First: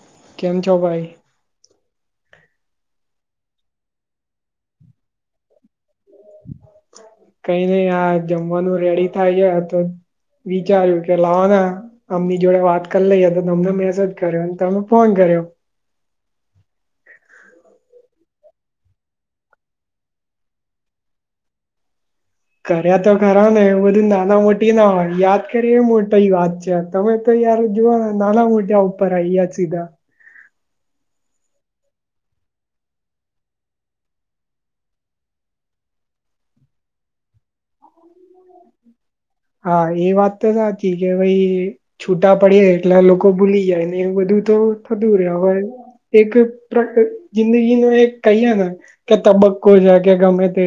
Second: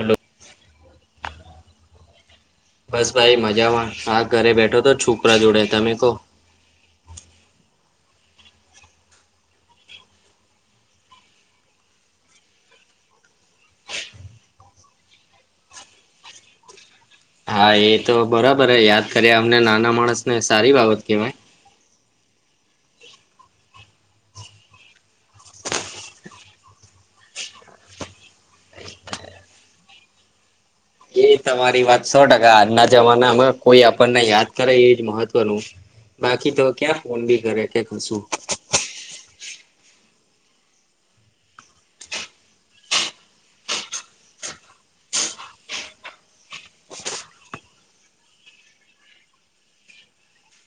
Hello કેમ છો ભાઈ. બસ ભાઈ મજામાં હા ઘરે બેઠો તો છોકરા જોડે તમે કહો. કઈ નઈ આ જમવાનું રેડી થાય છે તો. વિચાર્યું કે લાવોને. આમની જોડે વાત કરી લઈએ તો તમને મેસેજ કર્યો તમે ફોન કર્યો. હા એ તો બરાબર હે યાદ કર્યા અમને નાના માણસ ને સારી બાબત કહેવાય. કર્યા તો ખરા ને એવુ બધું નાના મોટી ના હોય યાદ કરીએ એ મોટાઇ વાત છે. તમે તો યાર જુઓ ને નાના મોટા ઉપર આયા જ સીધા. એ તમારી વાત સો ટકા. આજના જમાનામાં કોઈ આપણને યાદ કરે એજ મહત્વનું. બાકી તો ક્યાં ફોન બી કરે કે કશું. હા એ વાત તો સાચી કે ભાઈ છૂટા પડી એટલે લોકો ભૂલી જાય, ને એવું બધું તો થતું રહે હવે એક [unintelligible] જિંદગી નું એક કહ્યા ના કે તબક્કો છે કે ગમે તે,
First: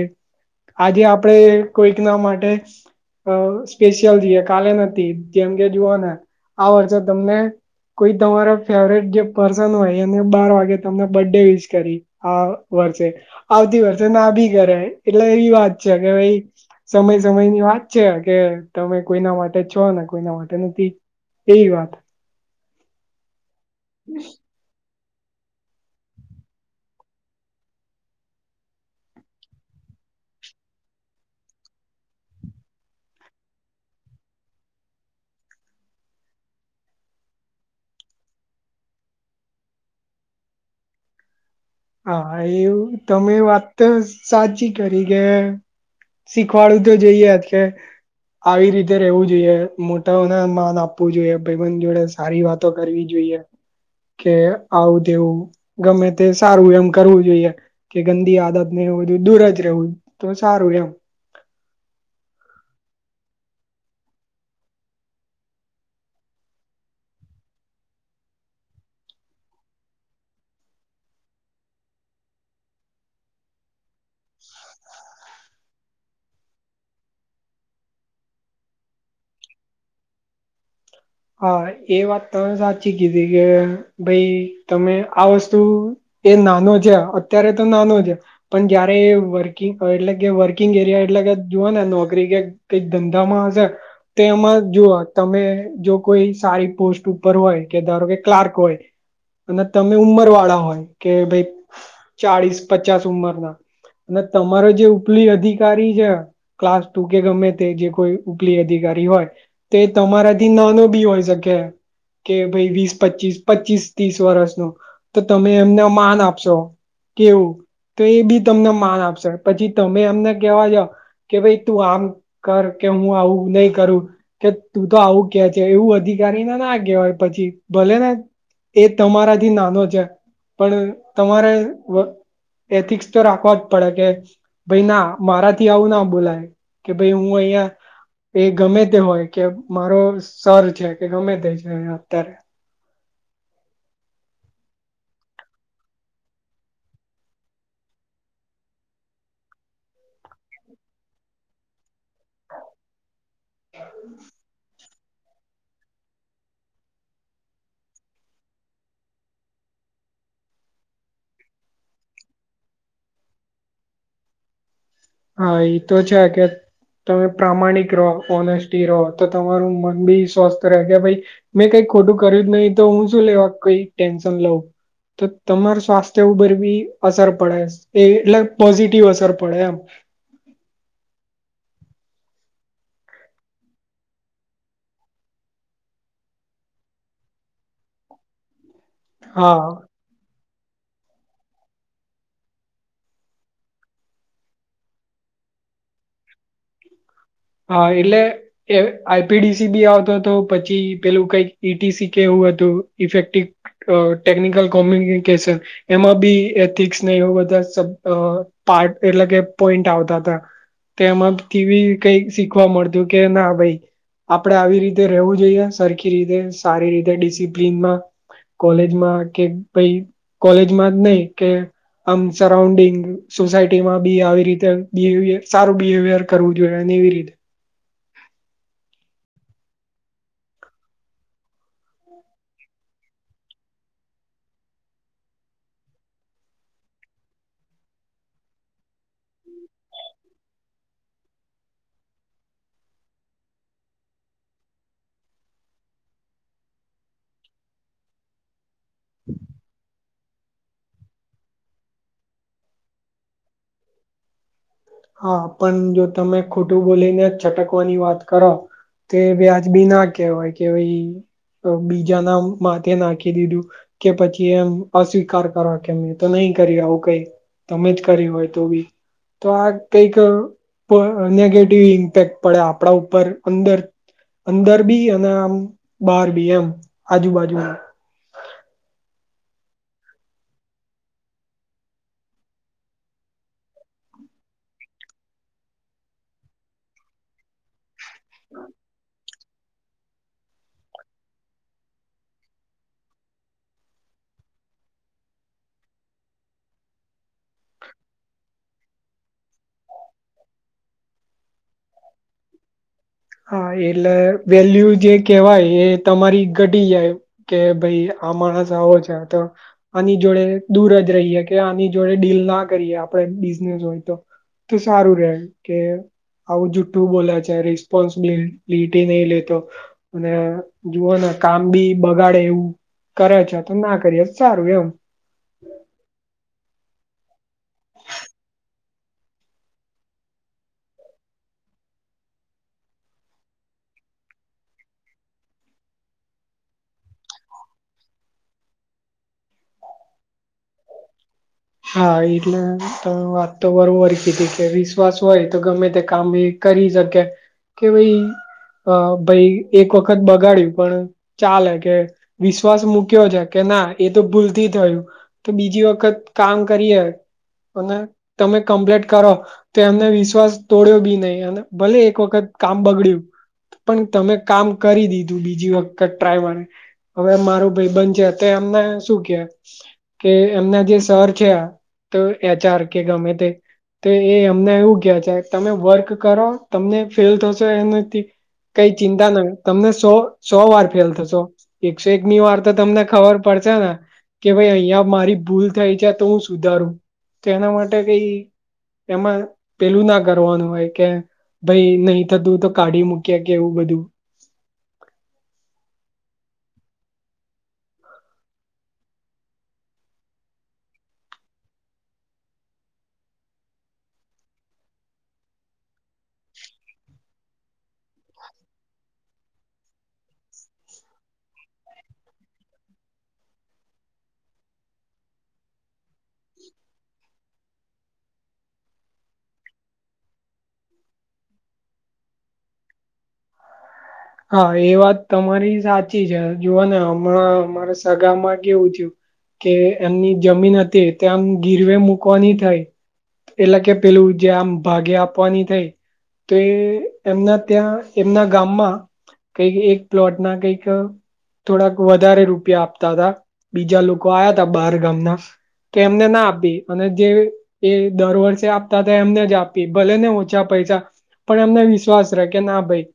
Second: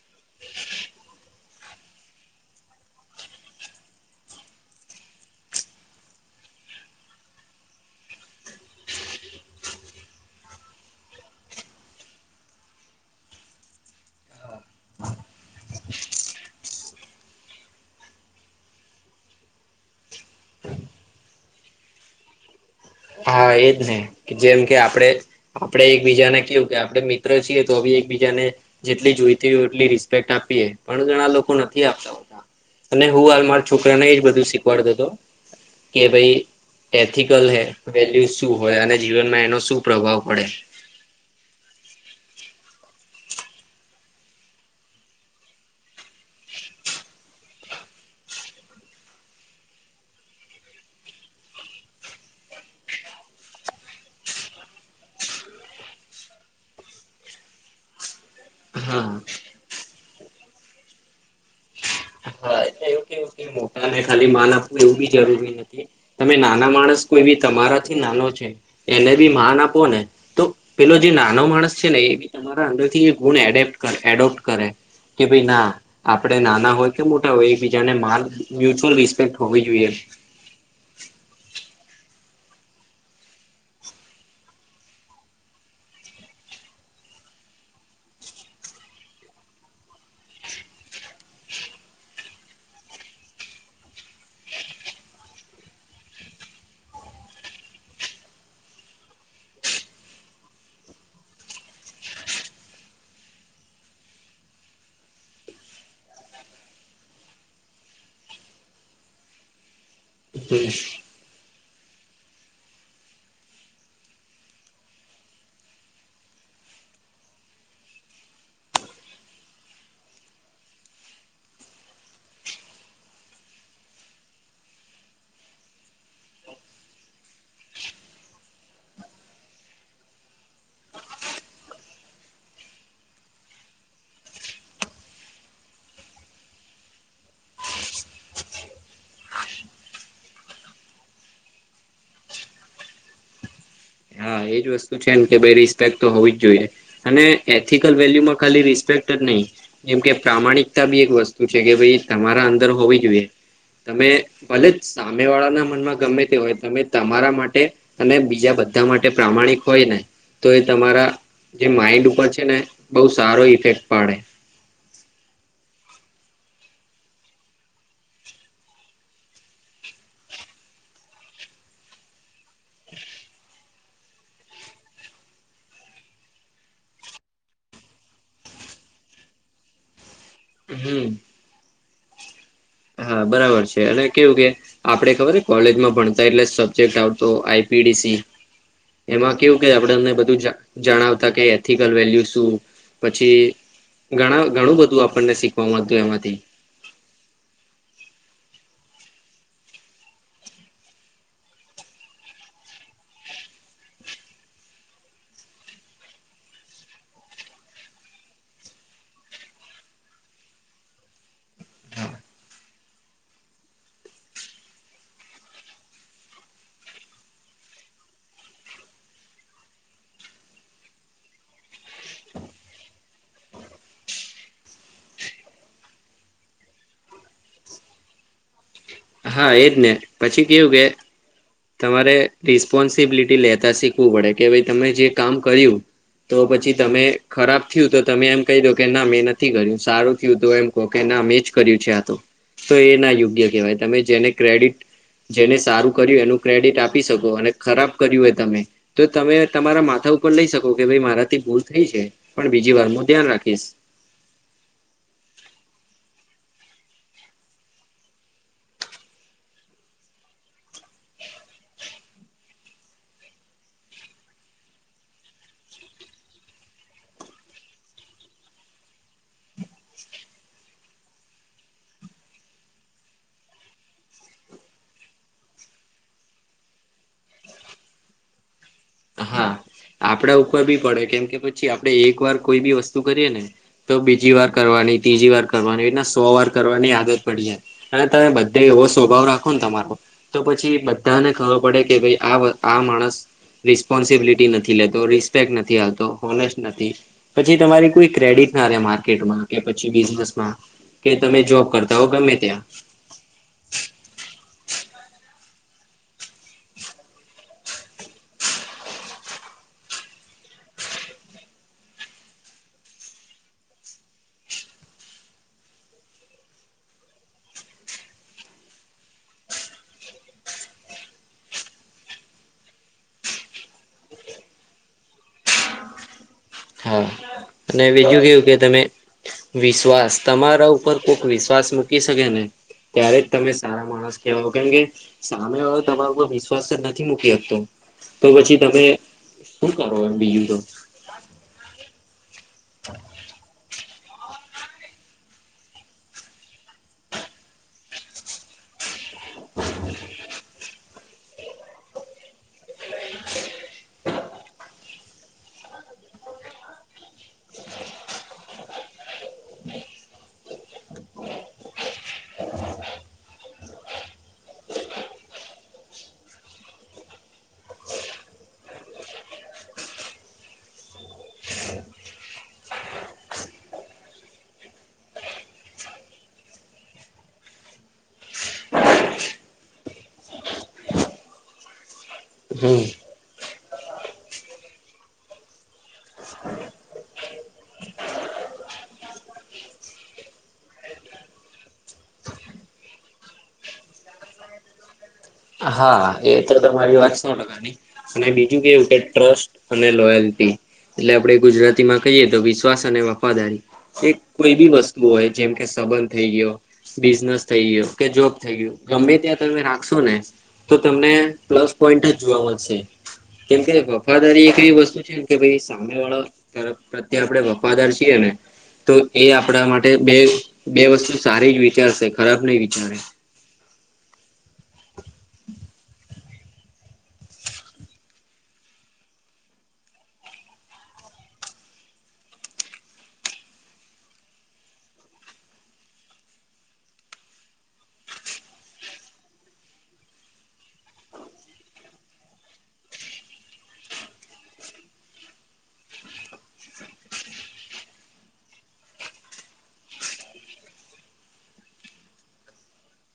આજે આપડે કોઈક ના માટે અહ સ્પેશિયલ રઈએ, કાલે નથી. જેમ કે જુઓ ને આ વર્ષે તમને કોઈ તમારા ફેવરેટ જે પર્સન હોય એમને બાર વાગે તમને બર્થ ડે વિશ કરી આ વર્ષે, આવતી વર્ષે ના ભી કરે, એટલે એવી વાત છે કે ભઈ સમય-સમય ની વાત છે કે તમે કોઈના માટે છો, ને કોઈના માટે નથી એવી વાત. હા એજ ને. કે જેમ કે આપડે આપણે એકબીજાને કેવું કે આપડે મિત્રો છીએ તો બી એકબીજાને જેટલી જોઈતી હોય એટલી રિસ્પેક્ટ આપીએ, પણ ઘણા લોકો નથી આપતા હોતા. અને હું હાલ માર છોકરાને એજ બધું શીખવાડતો તો કે ભઈ એથિકલ હે. વેલ્યુ શું હોય, અને જીવનમાં એનો શું પ્રભાવ પડે. હા એવું તમે વાત તો સાચી કરી કે શીખવાડું તો જોઈએ જ કે આવી રીતે રહેવું જોઈએ, મોટાઓને માન આપવું જોઈએ, ભાઈબંધ જોડે સારી વાતો કરવી જોઈએ, કે આવું તેવું ગમે તે સારું એમ કરવું જોઈએ, કે ગંદી આદત ને હા બધું દૂર જ રહેવું તો સારું એમ. હા એટલે એવું કહેવું કે મોટા ને ખાલી માન આપવું એવું બી જરૂરી નથી. તમે નાના માણસ કોઈ બી તમારા થી નાનો છે એને બી માન આપો ને તો પેલો જે નાનો માણસ છે ને એ બી તમારા અંદર થી ગુણ એડેપ એડોપ્ટ કરે, કે ભાઈ ના આપડે નાના હોય કે મોટા હોય એક બીજાને માલ મ્યુચ્યુઅલ રિસ્પેક્ટ હોવી જોઈએ. હા એ વાત તમે સાચી કીધી, કે ભાઈ તમે આ વસ્તુ એ નાનો છે, અત્યારે તો નાનો છે. પણ જયારે એ વર્કિંગ એટલે કે વર્કિંગ એરિયા એટલે કે જુઓ ને નોકરી કે કંઈક ધંધામાં હશે, તો એમાં જુઓ તમે જોબ કોઈ સારી પોસ્ટ ઉપર હોય, કે ધારો કે ક્લાર્ક હોય અને તમે ઉંમર વાળા હોય, કે ભાઈ ચાળિસ પચાસ ઉંમર ના અને તમારો જે ઉપલી અધિકારી છે ક્લાસ ટુ કે ગમે તે જે કોઈ ઉપલી અધિકારી હોય, તે તમારાથી નાનો હોય શકે કે ભઈ વીસ પચીસ-પચીસ તીસ વર્ષનું તો તમે એમને માન આપશો કે એવું, તો એ બી તમને માન આપશે. પછી તમે એમને કેવા જાવ કે ભઈ તું આમ કર, કે હું આવું નહી કરું, કે તું તો આવું કેછ છે એવું અધિકારી ને ના કહેવાય પછી, ભલે ને એ તમારાથી નાનો છે, પણ તમારે વ એથિક્સ તો રાખવા જ પડે કે ભઈ ના મારાથી આવું ના બોલાય, કે ભઈ હું અહિયાં એ ગમે તે હોય કે મારો સર છે, કે ગમે તે છે એ અત્યારે. હા એજ વસ્તુ છેન કે ભાઈ રિસ્પેક્ટ તો હોવી જ જોઈએ. અને એથિકલ વેલ્યુમાં ખાલી રિસ્પેક્ટ જ નહીં એમ કે પ્રામાણિકતા બી એક વસ્તુ છે કે ભઈ તમારા અંદર હોવી જોઈએ. તમે ભલે સામે વાળા ના મનમાં ગમે તે હોય, તમે તમારા માટે અને બીજા બધા માટ પ્રામાણિક હોય ને તો એ તમારા જે માઈન્ડ ઉપર છે ને બહુ સારો ઈફેક્ટ પાડે હા એ તો છે આ કે તમે પ્રામાણિક રહો ઓનેસ્ટી રહો તો તમારું મન બી સ્વસ્થ રહે કે ભાઈ મેં કઈ ખોટું કર્યું જ નહીિ તો હું શું લેવા કોઈ ટેન્શન લઉં તો તમાર સ્વાસ્થ્ય ઉપર બી અસર પડે એ એટલે પોઝિટિવ અસર પડે એમ હમ હા બરાબર છે એટ કેવું કે આપડ ખબર છે કોલેજમાં ભણતા એટલે સબ્જેક્ટ આવતો આઈપીડીસી એમાં કેવું કે હા આપડે અમને બધું જ જણાવતા કે એથિકલ વેલ્યુ શું પછી ઘણા ઘણું બધું આપણને શીખવામાંતું એમાંથી હા એલે કે I P D C B આવતો હતો પછી પેલું કઈક ઈ ટી સી કેવું હતું ઇફેક્ટિવ અ ટેકનિકલ કોમ્યુનિકેશન એમાં બી એથિક્સને એવ બધા સા આ પાર્ટ એટલે કે પોઈન્ટ આવતા હતા. તેમાં કેવી કઈ શીખવા મળતું કે ના ભાઈ આપડે આવી રીતે રવું જોઈએ સરખી રીતે સારી રીતે ડિસિપ્લીનમાં કોલેજમાં કે ભાઈ કોલેજમાં જ નહી કે આમ સરાઉન્ડિંગ સોસાયટીમાં બી આવી રીતે બિવિયર સારું બિવિયર કરવું જોએ જડાને વિરીધ હા એજ ને પછી કેવું કે તમારે રિસ્પોન્સિબિલિટી લેતા શીખવું પડે કે ભાઈ તમે જે કામ કર્યું તો પછી તમે ખરાબ થયું તો તમે એમ કહી દો કે ના મેં નથી કર્યું સારું થયું તો એમ કે ના મેમે જ કર્યું છે આ તો તો એ ના યોગ્ય કેહેવાય તમે જેને ક્રેડિટ જેને સારું કર્યું એનું ક્રેડિટ આપી શકો અને ખરાબ કર્યું હોય તમે તો તમે તમારા માથા ઉપર લઈ શકો કે ભાઈ મારાથી ભૂલ થઈ છે પણ બીજી વાર માં ધ્યાન રાખીશ. હા પણ જો તમે ખોટું બોલીને છટકવાની વાત કરો તે વ્યાજબી ના કહેવાય કે ભાઈ બીજાના માથે નાખી દીધું. કે પછી એમ અસ્વીકાર કરો કે મેં તો નહી કરી આવું કઈ તમે જ કરી હોય તો બી તો આ કઈક નેગેટિવ ઇમ્પેક્ટ પડે આપણા ઉપર અંદર અંદર બી અને આમ બાર બી એમ આજુબાજુ હા આપડા ઉપર બી પડે કેમ કે પછી આપડે એક વાર કોઈ બી વસ્તુ કરીએ ને તો બીજી વાર કરવાની ત્રીજી વાર કરવાની એટના સો વાર કરવાની આદત પડી જાય અને તમે બધા એવો સ્વભાવ રાખો ને તમારો તો પછી બધાને ખબર પડે કે ભાઈ આ આ માણસ રિસ્પોન્સિબિલિટી નથી લેતો રિસ્પેક્ટ નથી આવતો હોનેસ્ટ નથી પછી તમારી કોઈ ક્રેડિટ ના રહે માર્કેટમાં કે પછી બિઝનેસમાં કે તમે જોબ કરતા હો ગમે ત્યાં હા એટલે વેલ્યુ જે કેહેવાય એ તમારી ઘટી જાય કે ભાઈ આ માણસ આવો છે તો આની જોડે દૂર જ રહીએ કે આની જોડે ડીલ ના કરીએ આપણે બિઝનેસ હોય તો તો સારું રે કે આવું જુઠ્ઠું બોલા છે ર પોન્સિબિટી નહી લેતો અને જુઓને કામ બી બગાડે એવું કરે છે તો ના કરીએ સારું એમ હા અને બીજું કેવું કે તમે વિશ્વાસ તમારા ઉપર કોઈક વિશ્વાસ મૂકી શકે ને ત્યારે જ તમે સારા માણ કેવા કેમ કે સામે વાળો તમારા ઉપર વિશ્વાસ જ નથી મૂકી શકતો તો પછી તમે શું કરો એમ બીજું તો હા એટલે તમે વાત તો બરોબર કીધી કે વીસ વિશ્વાસ હોય તો ગમે તે કામ એ કરી શકે કે ભાઈ અ ભઈ એક વખત બગાડ્યું પણ ચાલે કે વિશ્વાસ મૂક્યો છે કે ના એ તો ભૂલથી થયું તો બીજી વખત કામ કરીએ અને તમે કમ્પ્લીટ કરો તો એમને વિશ્વાસ તોડ્યો બી નહી અને ભલે એક વખત કામ બગડ્યું પણ તમે કામ કરી દીધું બીજી વખત ટ્રાયવાને હવે મારું ભઈબન છે તે એમને શું કે કે એમના જે તર છે આ તો એચઆર કે ગમે તે તો એ હમનેં એવું કયા છે તમે વર્ક કરો તમને ફેલ થશો એના થી કઈ ચિંતા ના તમને સો સો વાર ફેલ થશો એકસો એકની વાર તો હમ તમને ખબર પડશે ને કે ભાઈ અહિયાં મારી ભૂલ થય છે તો હું સુધારું તો એના માટે કઈ એમાં પેલું ના કરવાનું હોય કે ભાઈ નહી થતું તો કાઢી મૂક્યા કે એવું બધું હા એ તો તમારી વાત સો ટકાની અને બીજું કેવું કે ટ્રસ્ટ અને લોયલ્ટી એટલે આપણે ગુજરાતી માં કહીએ તો વિશ્વાસ અને વફાદારી કે કોઈ બી વસ્તુ હોય જેમ કે સંબંધ થઈ ગયો બિઝનેસ થઈ ગયો કે જોબ થઈ ગયયો ગમે ત્યાં તમે રાખશો ને તો તમને પ્લસ પોઈન્ટ જ જોવા મળશે કેમ કે વફાદારી એક એવી વસ્તુ છે ને કે ભાઈ સામે વાળો તરફ પ્ર્ત્યે આપડે વફાદાર છીએ ને તો એ આપણા માટે બે બે વસ્તુ સારી જ વિચારશે ખરાબ નહી વિચારે હા એ વાત તમારી સાચી છે જુઓ ને હમણાં અમારે સગામાં કેવું થીયું કે એમની જમીન હતી તેમ ગીરવે મૂકવાની થાય એટલે કે પેલું જે આમ ભાગે આપવાની થઈ તો એ એમના ત્યાં એમના ગામમાં કઈક એક પ્લોટ ના કઈક થોડાક વધારે રૂપિયા આપતા હતા બીજા લોકો આયા તા બાર ગામના કે એમને ના આપી અને જે એ દર વર્ષે આપતા હતા એમને જ આપી ભલે ને ઓછા પૈસા પણ એમને વિશ્વાસ રહેે કે ના ભાઈ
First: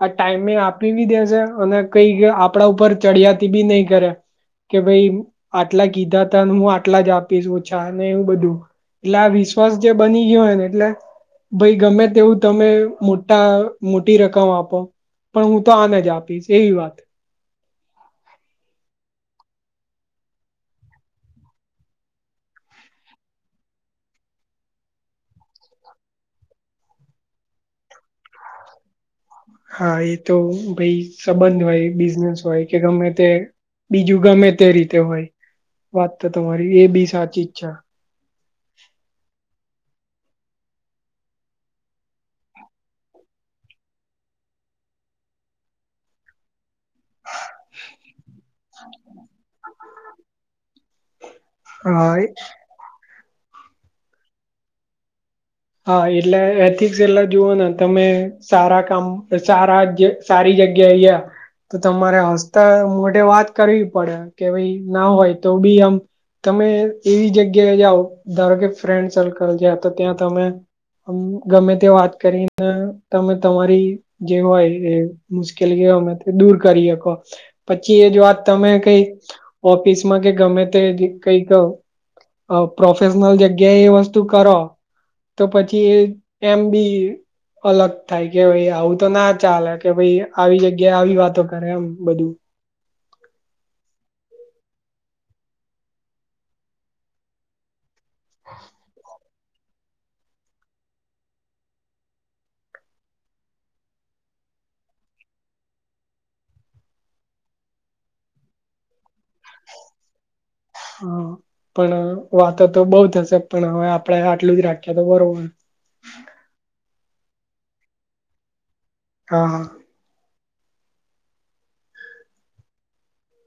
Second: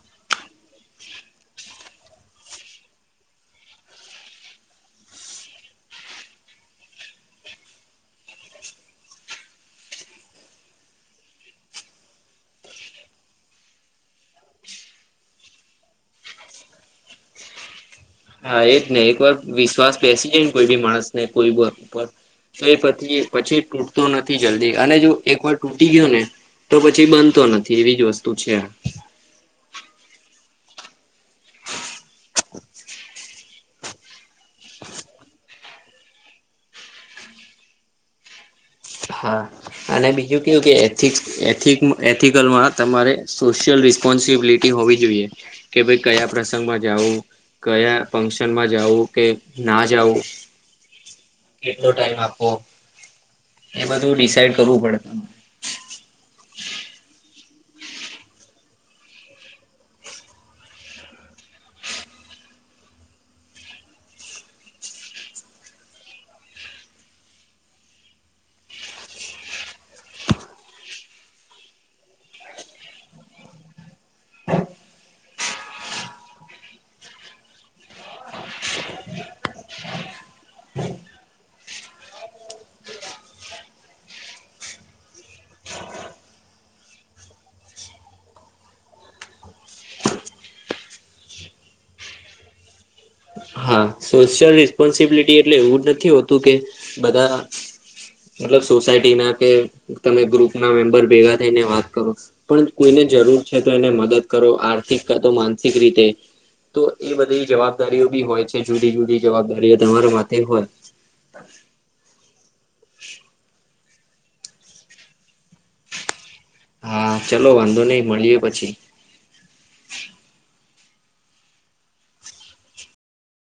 આ ટાઈમે આપી બી દેશે અને કઈક આપણા ઉપર ચડિયાતી બી નહી કરે કે ભાઈ આટલા કીધા તા હું આટલા જ આપીશું ઓછા ને એવું બધું એટલે આ વિશ્વાસ જે બની ગયો હોય ને એટલે ભાઈ ગમે તેવું તમે મોટા મોટી રકમ આપો પણ હું તો આને જ આપીશ એવી વાત હા એજ ને એક વાર વિશ્વાસ બેસી જાય ને કોઈ બી માણસ ને કોઈ ઉપર તો એ પછી પછી તૂટતો નથી જલ્દી અને જો એક વાર તૂટી ગયો ને તો પછી બનતો નથી એવી જ વસ્તુ છે હા એ તો ભાઈ સંબંધ હોય બિઝનેસ હોય કે ગમે તે બીજું ગમે તે રીતે હોય વાત તો તમારી એ બી સાચી જ છે હા અને બીજું કેવું કે એથિકલમાં તમારે સોશિયલ રિસ્પોન્સિબિલિટી કે હોવી જોઈએ કે ભઈ કયા પ્રસંગમાં જવું કયા ફંકશન મા મા જવું કે ના જવું કેટલો ટાઈમ હા આપો એ બધું ડિસાઈડ કરવું પડે હા એટલે એથિક્સ એટલે જુઓ ને તમે સારા કામ સારા જે સારી જગ્યા એયા તો તમારે હસતા મોઢે વાત કરવી પડે કે ભાઈ ના હોય તો બી આમ તમે એવી જગ્યાએ જાઓ ધારો કે ફ્રેન્ડ સર્કલ છે તો ત્યાં તમે આમ ગમે તે વાત કરીને તમે તમારી જે હોય એ મુશ્કેલી અમે દૂર કરી હકો. પછી એ જ વાત તમે કઈ ઓફિસમાં કે ગમે તે કઈ ક પ્રોફેશનલ જગ્યાએ એ વસ્તુ કરો તો પછી એમ બી અલગ થાય કે ભાઈ આવું તો ના ચાલે કે ભાઈ આવી જગ્યાએ આવી વાતો કરે એમ બધું હા સોશિયલ રિસ્પોન્સિબિલિટી એટલે એવું જ નથી હોતું કે બધા મતલબ સોસાયટી ના કે તમે ગ્રુપ ના મેમ્બર ભેગા થઈને વાત કરો પણ કોઈને જરૂર છે તો એને મદદ કરો આર્થિક કા તો માનસિક રીતે તો એ બધી જવાબદારીઓ બી હોય છે જુદી જુદી જવાબદારીઓ તમારો માથે હોય હા પણ વાતો તો બઉ થશે પણ હવે આપણેે આટલું જ રાખીએ તો બરોબર. હા ચલો વાંધો નઈ મળીએ પછી. હા હા.